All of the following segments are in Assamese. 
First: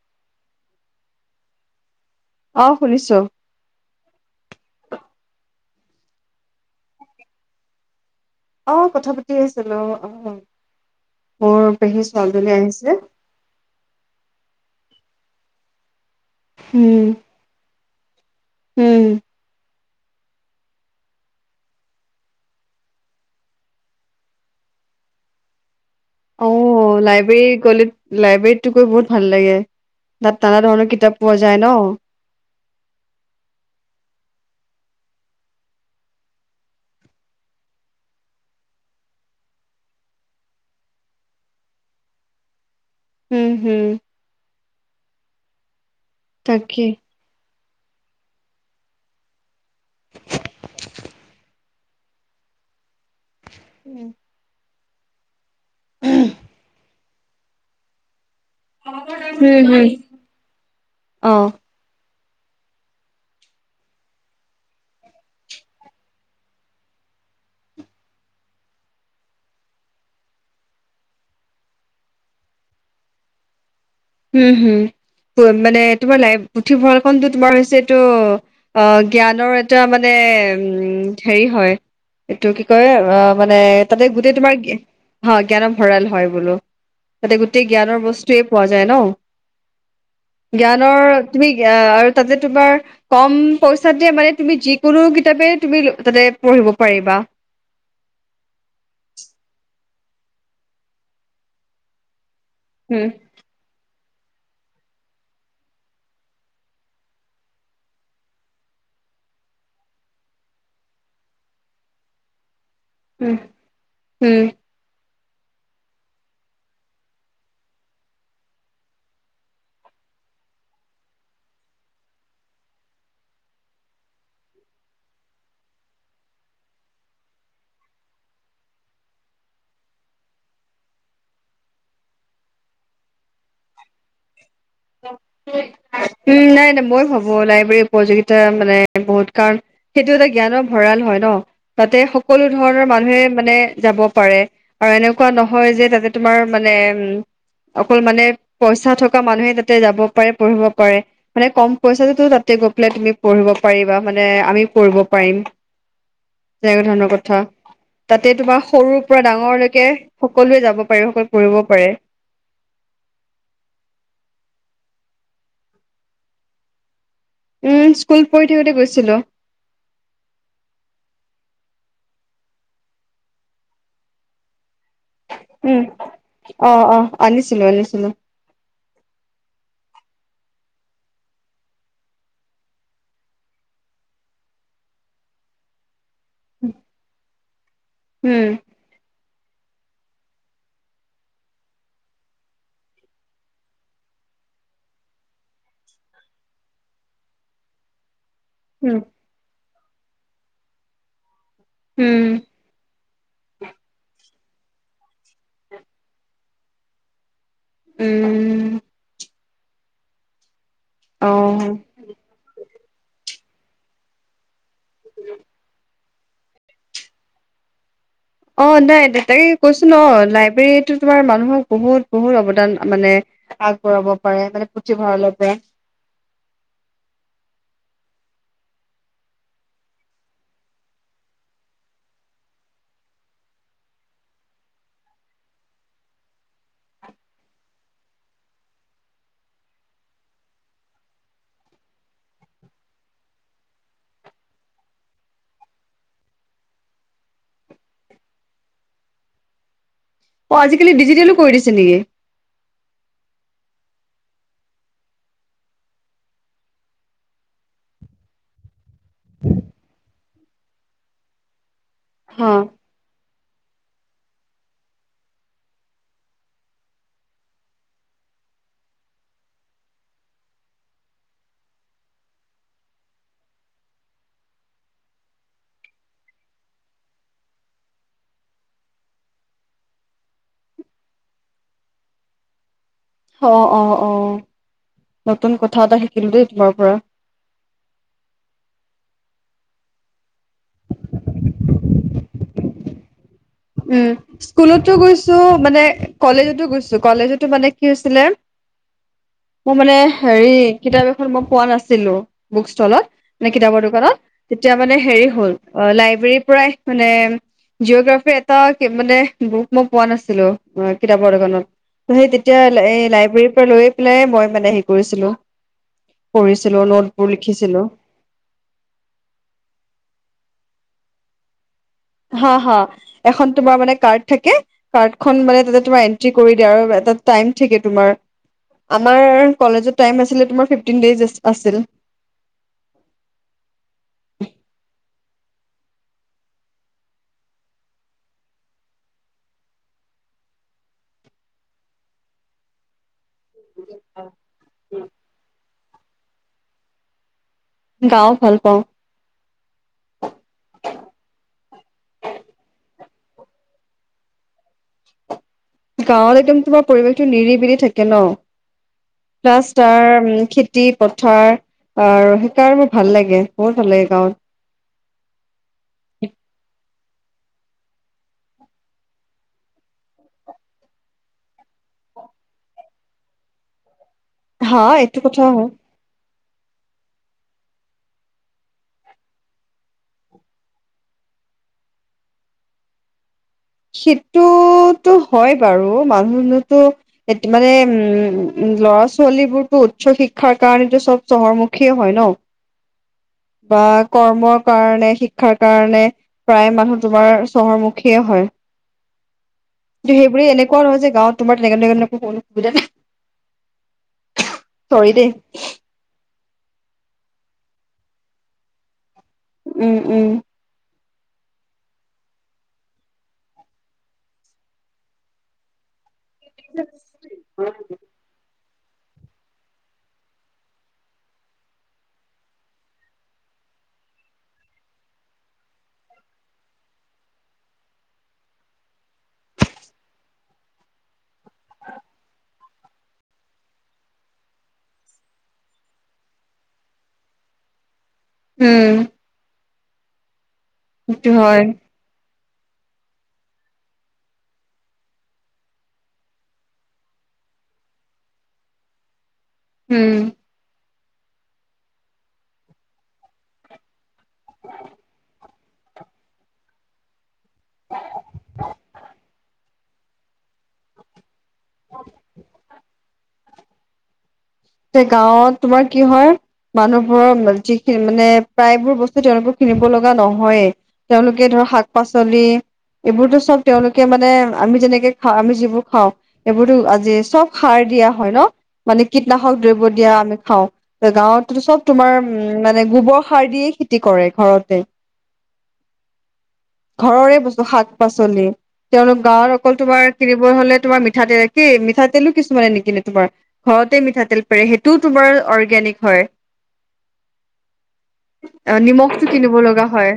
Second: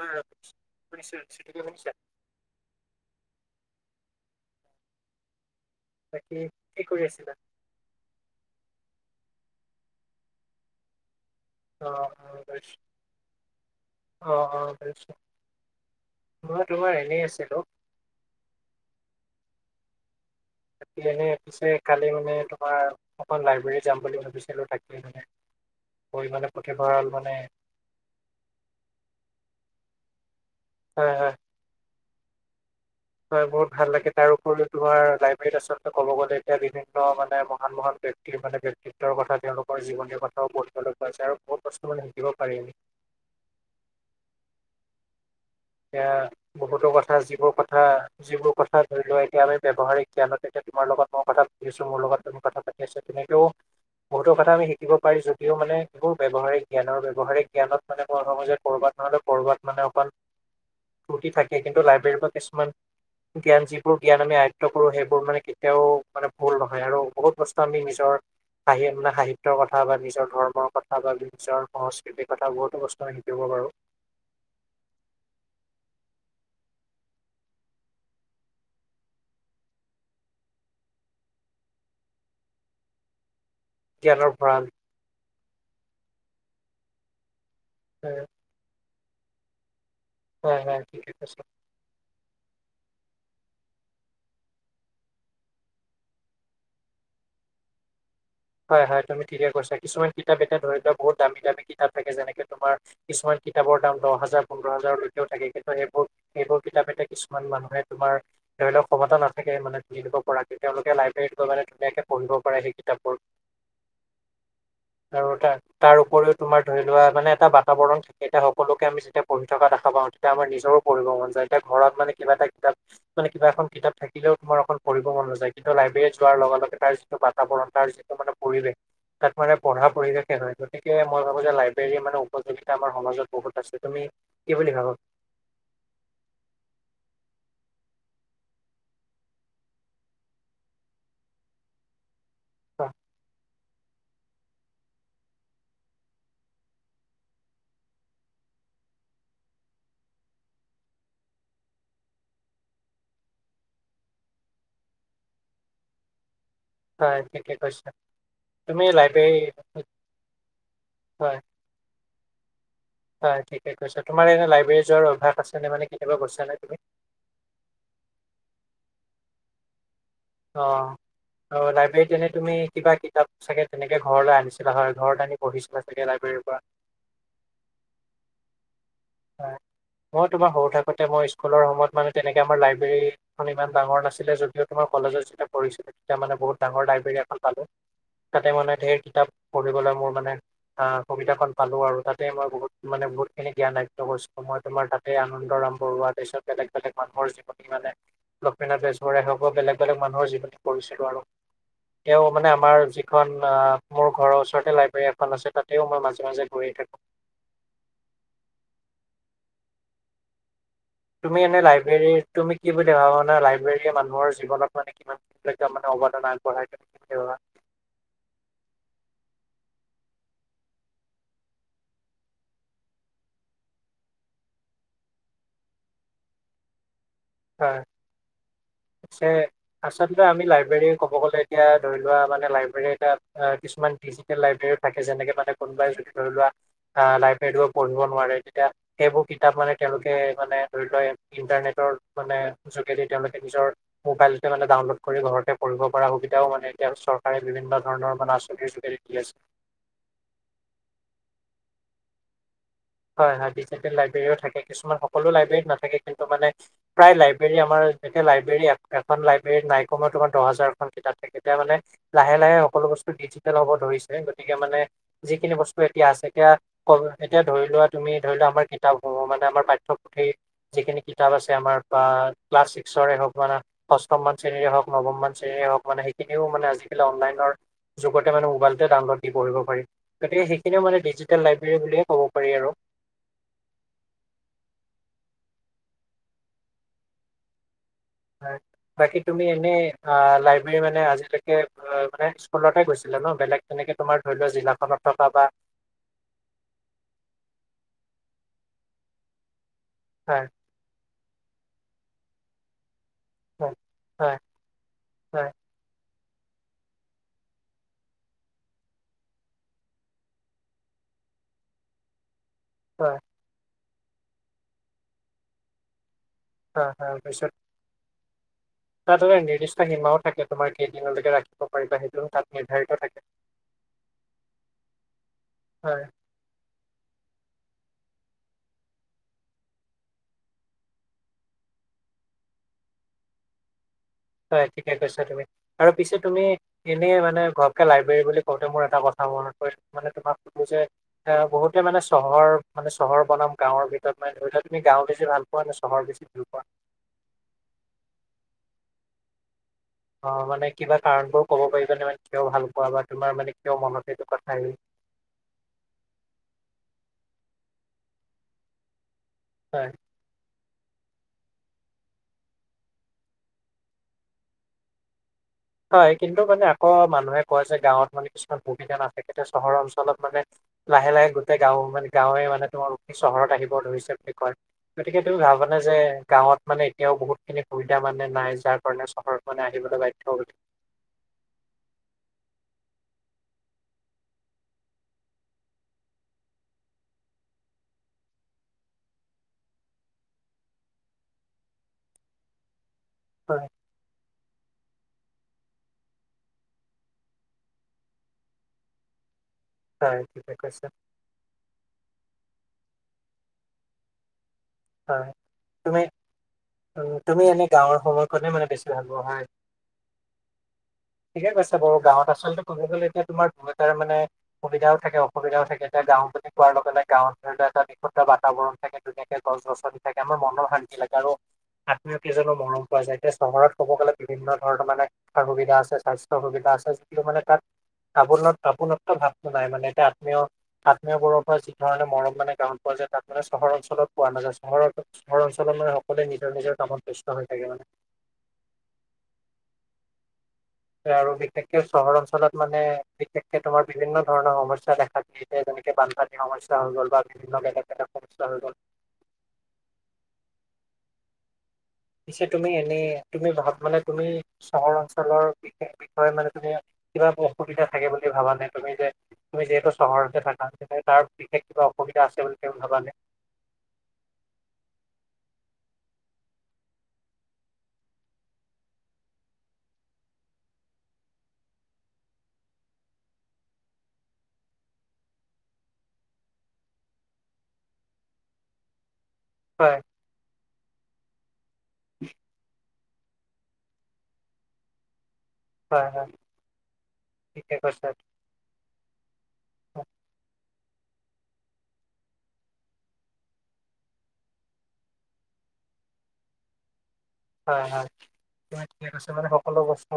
অ শুনিছো, পিছে তুমি শুনিছা? অ শুনিছো। বাকী কি কৰি আছিলা? অ কথা পাতি আছিলো অ, মোৰ অ পেহী ছোৱালীজনী আহিছিল। অ অ, মই তোমাৰ উম এনেই আছিলো। উম। তাকে এনে পিছে কালি মানে তোমাৰ অকখন লাইব্ৰেৰী যাম বুলি ভাবিছিলো তাকে - মে পৰি অ মণে পথে ভৰাল মানে- লাইব্ৰেৰী গ'লে লাইব্ৰেৰীতটো গৈ বহুত ভাল লাগে, তাত নানা ধৰণৰ হয় কিতাপ পোৱা হয় যায় ন? হয় মোৰ ভাল লাগে তাৰ উপৰিও তোমাৰ লাইব্ৰেৰীত আচলতে ক'ব গ'লে এতিয়া বিভিন্ন মানে মহান মহান- ব্যক্তিত্বৰ কথা তেওঁলোকৰ জীৱনীৰ কথাও পঢ়িবলৈ পাৰি তেওঁলোকা আছে বহুত বস্তু মানে শিকিব পাৰি। হম হম। এতিয়া তাকে বহুতো কথা যিবোৰ কথা যিবোৰ কথা ধৰি লোৱা এতিয়া আমি- ব্যৱহাৰিক জ্ঞানত তেতিয়া তোমাৰ লগত মই কথা পাতিছো মোৰ লগত তুমি কথা পাতি আছা তেনেকেও- কথা আমি শিকিব পাৰি যদিও মানে কোৰ ব্যৱহাৰ জ্ঞৰ ব্যৱহাৰে জ্ঞানত মানে ক সময়- কৰ'বাত নহলে হুম কৰ'বাত হুম মানে অকমান, ফূৰ্তি অ থাকে কিন্তু লাইব্ৰেৰীৰ পৰা কিছুমান- জ্ঞান যিবোৰ জ্ঞান আমি আয়ত্ব কৰো সেইবোৰ মানে কেতিয়াও মানে ভুল নহয় আৰু বহুত বস্তু আমি নিজৰ- মানে সাহিত্যৰ কথা বা নিজৰ ধৰ্মৰ কথা বা নিজৰ সংস্কৃতি - কথা বহুতো বস্তু আমি শিকিব পাৰো। উম হুম, মানে তোমাৰ লাই পুথিভঁৰাল খনটো তোমাৰ হৈছে এইটো- অ জ্ঞানৰ এটা মানে উ, হেৰি হয়- এইটো কি কয় অ মানে- তাতে জ্ঞানৰ গোটেই তোমাৰ, ভঁৰাল হয় জ্ঞানৰ ভঁৰাল হয় বোলো, তাতে গোটেই জ্ঞানৰ বস্তুৱে- জানো, হয় হয় ঠিকে জ্ঞানৰ কৈছা তুমি আৰু তাতে তোমাৰ- কম পইচাতে মানে তুমি যিকোনো কিতাপে তুমি তাতে পঢ়িব পাৰিবা। হয় হয় তুমি ঠিকে কৈছা কিছুমান কিতাপ এয়া ধৰি লোৱা বহুত দামী দামী কিতাপ থাকে যেনেকে তোমাৰ- হম। কিছুমান কিতাপৰ দাম দহ হাজাৰ পোন্ধৰ হাজাৰলৈকেও থাকে কিন্তু সেইবোৰ- এইবোৰ কিতাপ এতে কিছুমান মানুহে তোমাৰ- ধৰিওক কমতা নাথাকে মানে ধুন দিব পৰাকে তেওঁলোকে লাইব্ৰেৰত গৈ মানে ধুনীয়াকে পঢ়িব পাৰে। কিতাপবোৰ হম, হম। আৰু এটা - তাৰ উপৰিও তোমাৰ ধৰি লোৱা মানে এটা বাতাবৰণ থাকে এতি সকলোকে আমি যেতিয়া পঢ়ি থকা দেখা পাওঁ। এতিয়া আমাৰ নিজৰো পঢ়িব মন যায় এতিয়া ঘৰত মানে কিবা এটা কিতাপ- মানে কিবা এখন কিতাপ থাকিলেও তোমাৰকখন পঢ় মন নাযায় কিন্তু লাইব্ৰেৰী যোৱাৰ লগে লগে তাৰ যিটো বাতাবৰণ তাৰ যিটো মানে- পৰিৱেশ। তাত মানে পঢ়া পৰিৱেশে নহয় গতিকে মই ভাবো যে লাইব্ৰেৰী মানে উপযোগীতা আমাৰ সমাজত বহুত আছে তুমি- কি বুলি ভাব? উম নাই নাই মই ভাবো লাইব্ৰেৰী উপযোগিতা মানে বহুত কাৰণ- সেইটো এটা জ্ঞানৰ ভঁৰাল হয় ন, তাতে সকলো হয় ধৰণৰ মানুহে মানে যাব- পাৰে, আৰু এনেকুৱা নহয় যে তাতে তোমাৰ মানে উম- অকল মানে পইচা থকা মানুহে তাতে যাব পাৰে পঢ়িব পাৰে। মানে কম পইচাটো তাতে গৈ পেলাই তুমি পঢ়িব পাৰিবা মানে আমিও পঢ়িব পাৰিম। তেনে ধৰণৰ হয়, কথা। ঠিকে কৈছা তাতে তোমাৰ তুমি সৰুৰ পৰা লাইব্ৰেৰী ডাঙৰলৈকে সকলোৱে যাব পাৰে সকলোৱে হয় পঢ়িব পাৰে। হয় ঠিকে কৈছা, তোমাৰ এনে লাইব্ৰেৰী যোৱাৰ অভ্যাস আছেনে, মানে কেতিয়াবা গৈছানে তুমি? উম স্কুল পঢ়ি থাকোতে গৈছিলো। অ আৰু লাইব্ৰেৰীত এনেই তুমি কিবা কিতাপ চাগে তেনেকে ঘৰলৈ আনিছিলা হয় ঘৰত আনি উম পঢ়িছিলা চাগে লাইব্ৰেৰীৰ পৰা। অ অ আনিছিলো আনিছিলো। হয়, মই তোমাৰ সৰু থাকোঁতে মই স্কুলৰ সময়ত মানে তেনেকৈ আমাৰ লাইব্ৰেৰী মানে ইমান ডাঙৰ নাছিলে যদিও তোমাৰ কলেজত যেতিয়া পঢ়িছিলোঁ। এতিয়া মানে বহুত ডাঙৰ লাইব্ৰেৰী এখন পালে তাতে উম মানে ধেৰ কিতাপ পঢ়িবলৈ মোৰ মানে আহ সুবিধাখন পালো আৰু তাতেই মই বহুত মানে বহুত খিনি জ্ঞান আ [unintelligible] মই তোমাৰ তাতে আনন্দৰাম বৰুৱা তাৰ পিছত বেলেগ বেলেগ মানুহৰ জীৱনী মানে লক্ষ্মীনাথ উম বেজবৰুৱাই হক বেলেগ বেলেগ মানুহৰ জীৱনী পঢ়িছিলোঁ আৰু তেওঁ উম মানে আমাৰ যি এখন আহ মোৰ ঘৰৰ ওচৰতে লাইব্ৰেৰী এখন আছে তাতেও মই মাজে মাজে গৈএ থাকোঁ। উম। অ তুমি এনে লাইব্ৰেৰীৰ তুমি কি বুলি ভাবানা লাইব্ৰেৰীয়ে মানুহৰ জীৱনত মান কিমান মানে অৱদান আগবঢ়াই [unintelligible] অৱ নাই তাকে কৈছো ন অ লাইব্ৰেৰীতটো তোমাৰ মানুহক বহুত বহুত অৱদান মানে আগবঢ়াব পাৰে মানে পুথিভঁৰালৰ পৰা। হয়, আছে। আচলতে আমি লাইব্ৰেৰী ক'ব গলে এতিয়া ধৰি লোৱা মানে লাইব্ৰেৰী এটা কিছুমান ডিজিটেল লাইব্ৰেৰী থাকে যেনেকে মানে কোনোবাই যদি ধৰি লোৱা লাইব্ৰৰো পঢ়িব নোৱাৰে। তেতিয়া সেইবোৰ কিতাপ মানে তেওঁলোকে মানে ধৰি লোৱা ইণ্টাৰনেটৰ মানে যোগেদি তেওঁলোকে নিজৰ মোবাইলটে মানে ডাউনলোড কৰি ঘৰতে পঢ়িব পৰা সুবিধাও মানে এতিয়া চৰকাৰে বিভিন্ন ধৰণৰ মানে আচনিৰ [unintelligible] অ আজিকালি ডিজিটেলো কৰি দিছে নেকি? হয় হয় ডিজিটেল লাইব্ৰেৰীও থাকে কিছুমান সকলো লাইব্ৰেৰত নাথাকে কিন্তু মানে প্ৰায় লাইব্ৰেৰী আমাৰ যেতিয়া লাইব্ৰেৰী এখন লাইব্ৰেৰীত নাই কমেও তোমাৰ দহ হাজাৰখন কিতাপ থাকে তেতিয়া মানে লাহে হা লাহে সকলো বস্তু ডিজিটেল হ'ব ধৰিছে গতিকে মানে যিখিনি বস্তু এতিয়া আছে এতিয়া এতিয়া ধৰি লোৱা তুমি ধৰি লোৱা আমাৰ কিতাপসমূহ মানে আমাৰ পাঠ্যপুথি যিখিনি কিতাপ আছে আমাৰ বা ক্লাছ ছিক্সৰে হওক বা অষ্ঠমমান শ্ৰেণীৰে হওক নৱমমান শ্ৰেণীৰে হওক মানে সেইখিনিও মানে আজিকালি অনলাইনৰ যুগতে মানে মোৱাইলতে ডাউনলোড দি পঢ়িব পাৰি গতিক সেইখিনিও মানে ডিজিটেল লাইবেৰী বুলিয় ক'ব পাৰি আৰু অৱ অৱ অৱ নতুন কথা এটা শিকিলো দেই তোমাৰ পৰা। হয় বাকী তুমি এনেই লাইব্ৰেৰী মানে আজিলৈকে মানে স্কুলতে গৈছা। গৈছিলা ন বেলেগ তেনেকে উম তোমাৰ ধৰি লোৱা স্কুলতো জিলাখনত থকা গৈছো বা মানে কলেজতো গৈছো কলেজতো মানে কি হৈছিলে, মোৰ মানে হয়, হেৰি কিতাপ এখন মই পোৱা নাছিলো বুক ষ্টলত নে হয়। কিতাপৰ দোকানত। হয়, তেতিয়া মানে হেৰি হয়, হ'ল অ লাইব্ৰেৰীৰ পৰাই মানে জিঅগ্ৰাফিৰ [unintelligible] মানে বুক মই পোৱা নাছিলোঁ, অ' কিতাপৰ দোকানত। সেই তেতিয়া এই হয়, লাইব্ৰেৰীৰপৰা লৈয়ে পেলাই মই মানে হেৰি কৰিছিলো। পঢ়িছিলো হয়, হয় নোটবোৰ পিছত লিখিছিলো। তাত এটা নিৰ্দিষ্ট সীমাও থাকে, তোমাৰ কেইদিনলৈকে ৰাখিব পাৰিবা সেই হা, হা, এখন তোমাৰ মানে কাৰ্ড থাকে, কাৰ্ডখন মানে তাতে হয়, তোমাৰ এন ট্ৰি কৰি দিয়া আৰু এটা টাইম থাকে তোমাৰ। আমাৰ কলেজত টাইম আছিলে তোমাৰ ফিফটিন ডেইজ আছ-আছিল। হয় ঠিকেই কৈছা তুমি, আৰু পিছে তুমি এনেই মানে ঘপকে লাইব্ৰেৰী বুলি কওঁতে মোৰ এটা কথা মনত পৰিল মানে তোমাক সোধোঁ যে এ, বহুতে মানে চহৰৰ মানে চহৰ বনাম গাঁৱৰ ভিতৰত মানে ধৰি লোৱা, তুমি গাওঁ বেছি ভাল পোৱা নে চহৰ বেছি ভাল পোৱা? গাওঁ ভাল পাওঁ। অ' মানে কিবা কাৰণবোৰো ক'ব পাৰিবানে মানে কিয় ভাল পোৱা বা তোমাৰ মানে কিয় মনত সেইটো কথা আহিল? গাঁৱত একদম তোমাৰ পৰিৱেশটো নিৰিবিলি থাকে ন' প্লাছ হয় তাৰ খেত তি পথাৰ আ, সেইকাৰণে মোৰ ভাল লাগে, বহুত ভাল লাগে গাঁৱত। হয় কিন্তু মানে আকৌ মানুহে কয় যে গাঁৱত মানে কিছুমান সুবিধা নাথাকে, তেতিয়া চহৰৰ অঞ্চলত মানে লাহে লাহে গোটেই গাঁও মানে গাঁৱে মানে তোমাৰ চহৰত আহিব ধৰিছে বুলি কয়। হা এইটো গতিকে তুমি কথা হয় ভাবানে যে গাঁৱত মানে এতিয়াও বহুতখিনি সুবিধা মানে নাই যাৰ কাৰণে চহৰত মানে আহিবলৈ বাধ্য হয়? সেইটোতো হয় বাৰু মানুহ [unintelligible] মানে উম, ল'ৰা ছোৱালীবোৰতো উচ্চ শিক্ষাৰ কাৰণেতো চব চহৰমুখীয়ে হয় ন'। হয়। বা কৰ্মৰ কাৰণে, শিক্ষাৰ কাৰণে প্ৰায় মানুহ তোমাৰ চহৰমুখীয়ে হয়। হয় সেইবোৰে ঠিকে এনেকুৱাও কৈছা নহয় যে গাঁৱত তোমাৰ [unintelligible] চৰি দেই। তুমি উ, তুমি এনে গাঁৱৰ সময়খনে মানে বেছি ভাল পোৱা হয়। উম, উম। ঠিকে কৈছে বাৰু গাঁৱত আচলতে ক'ব গলে এতিয়া তোমাৰ বহুতৰ মানে সুবিধাও থাকে অসুবিধাও থাকে, এতিয়া গাঁও বুলি কোৱাৰ লগে লগে গাঁৱত ধৰি লোৱা এটা বিপদ দুটা বাতাবৰণ থাকে, ধুনীয়াকে গছ গছনি থাকে, আমাৰ মনৰ শান্তি লাগে আৰু আত্মীয় কেইজনৰ মৰম পোৱা যায়, এতিয়া চহৰত ক'ব গ'লে বিভিন্ন ধৰণৰ মানে শিক্ষাৰ সুবিধা আছে, স্বাস্থ্যৰ সুবিধা আছে যিটো মানে তাত আপোনত আপোনত্ব ভাৱটো নাই, মানে এতিয়া আত্মীয় আত্মীয়বোৰৰ পৰা যি ধৰণে মৰম মানে গাঁৱত পোৱা যায় তাত মানে চহৰ অঞ্চলত পোৱা নাযায়, চহৰত চহৰ অঞ্চলৰ মানে সকলোৱে নিজৰ নিজৰ কামত ব্যস্ত হৈ থাকে মানে। উম। সেইটো আৰু হয় বিশেষকে চহৰ অঞ্চলত মানে বিশেষকে তোমাৰ বিভিন্ন ধৰণৰ সমস্যা দেখা দিয়ে যেনেকে বানপানী সমস্যা হৈ গ'ল বা বিভিন্ন [unintelligible] উম। পিছে তুমি এনেই তুমি ভাব মানে তুমি চহৰ অঞ্চলৰ বিষয়ে মানে তুমি কিবা অসুবিধা থাকে বুলি ভাবানে তুমি যে তুমি যিহেতু চহৰতে থাকা তিকে তাৰ বিশেষ কিবা অসুবিধা আছে বুলি তেওঁ ভাবানে? সেই গাঁৱত তোমাৰ কি হয় মানুহবোৰৰ যিখিনি মানে প্ৰায়বোৰ বস্তু তেওঁলোকৰ কিনিব লগা নহয়েই তেওঁলোকে ধৰক শাক পাচলি এইবোৰতো চব তেওঁলোকে মানে আমি যেনেকে খাওঁ আমি যিবোৰ খাওঁ এইবোৰতো আজি চব সাৰ দিয়া হয় ন মানে কীট নাশক দ্ৰব্য হয় দিয়া আমি খাওঁ ত গাঁৱততো চব তোমাৰ উম মানে গোবৰ সাৰ দিয়ে খেতি কৰে ঘৰতে হয় হয় ঘৰৰে বস্তু ঠিকে শাক কৈছা পাচলি তেওঁলোক গাঁৱত অকল তোমাৰ কিনিবলে হলে তোমাৰ মিঠাতেল কি মিঠাতেলো কিছুমানে নিকিনে তোমাৰ ঘৰতে মিঠাতেল পেৰে সেইটোও তোমাৰ অৰ্গেনিক হয় হয় হয় অ আপুনি ঠিকে কৈছে নিমখটো মানে কিনিব সকলো লগা হয় বস্তু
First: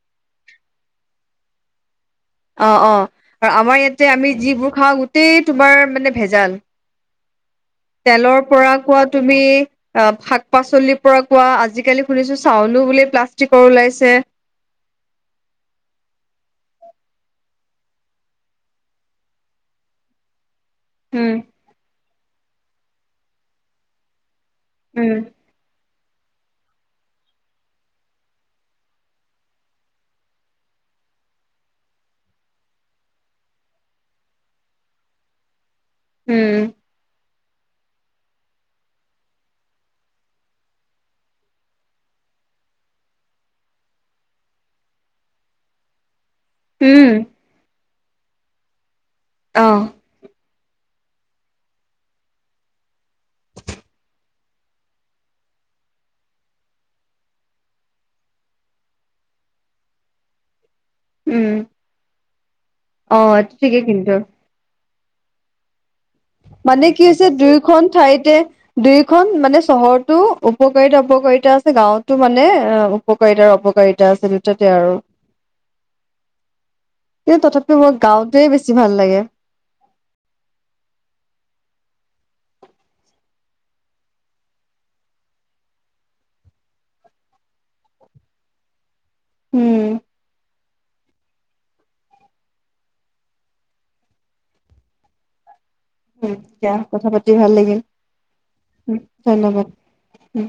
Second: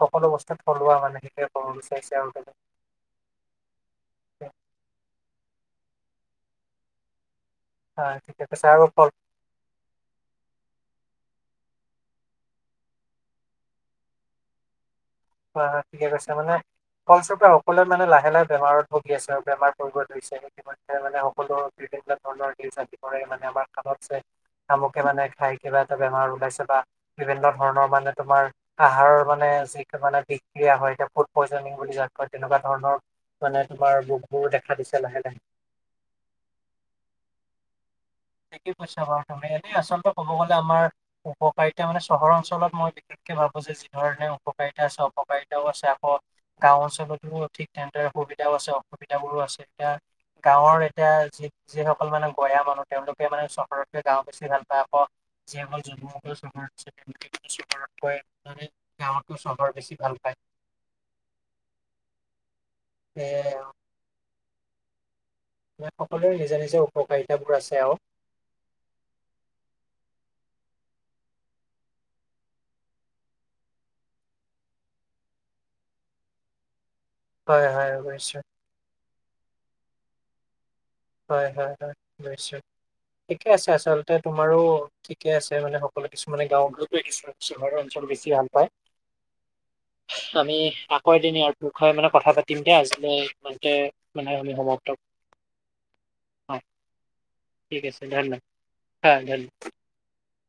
সকলো বস্তু থলুৱা মানে সেইটোৱে ক'ব বিচাৰিছে আৰু অ অ আৰু আমাৰ ইয়াতে আমি যিবোৰ খাওঁ গোটেই তোমাৰ মানে ভেজাল [unintelligible] তেলৰ ঠিকে কৈছে পৰা আৰু কোৱা ফল তুমি অ শাক পাচলিৰ পৰা কোৱা আজিকালি শুনিছো চাউলো বোলে প্লাষ্টিকৰ ওলাইছে হয় হয় ঠিকে কৈছা মানে ফলস্বৰূপে সকলোৱে মানে লাহে লাহে বেমাৰত ভুগি আছে বেমাৰত পৰিব ধৰিছে এনেকৈ মানে উম সকলো বিভিন্ন ধৰণৰ যদি কৰে মানে আমাৰ কামত যে কামকে উম মানে যাই কিবা এটা বেমাৰ ওলাইছে বা বিভিন্ন ধৰণৰ মানে তোমাৰ আহাৰৰ মানে যি মানে বিক্ৰিয়া হয় এতিয়া ফুড পইয়জনিং বুলি যাক কয় তেনেকুৱা ধৰণৰ মানে তোমাৰ ভোকবোৰ দেখা দিছে লাহে লাহে উম ঠিকেই কৈছা বাৰু তুমি এনে আচলতে ক'ব গলে আমাৰ উপকাৰিতা মানে চহৰ অঞ্চলত মই বিশেষকে ভাবো যে যি ধৰণে উপকাৰিতা আছে অপকাৰিতাও আছে আকৌ গাঁও অঞ্চলতো উম ঠিক তেনেদৰে সুবিধাও আছে অসুবিধাবোৰো আছে অ এতিয়া গাঁৱৰ এতিয়া যি যিসকল মানে গয়া মানুহ তেওঁলোকে মানে চহৰতকে গাওঁ বেছি ভাল পায় আক যিসকল জন্মৰেপৰা চহৰত আছে তেওঁলোকে চহৰত পৰে মানে গাওঁতকে চহৰ বেছি ভাল পায় উম অ এ ঠিকেই কিন্তু [unintelligible] মানে কি হৈছে উপকাৰিতাবোৰ আছে দুয়োখন আৰু ঠাইতে দুয়োখন মানে চহৰতো উপকাৰিতা অপকাৰিতা আছে গাঁৱতো মানে অ উপকাৰিতাৰ অপকাৰিতা আছে দুয়োটাতে আৰু [unintelligible] কিন্তু তথাপিও হয় মই বুজিছো গাওঁতে বেছি ভাল লাগে হয় হয় হয় বুজিছো ঠিকে আছে আচলতে তোমাৰো ঠিকে আছে মানে সকলো কিছুমানে গাঁওতকে চহৰৰ অঞ্চল বেছি ভাল পায় উম আমি আ [unintelligible] মানে কথা পাতিম দে আজিলে ইমানতে মানে আমি সমাপ্ত উম অ দিয়া কথা পাতি ভাল লাগিল ঠিক আছে ধন্যবাদ উম ধন্যবাদ উম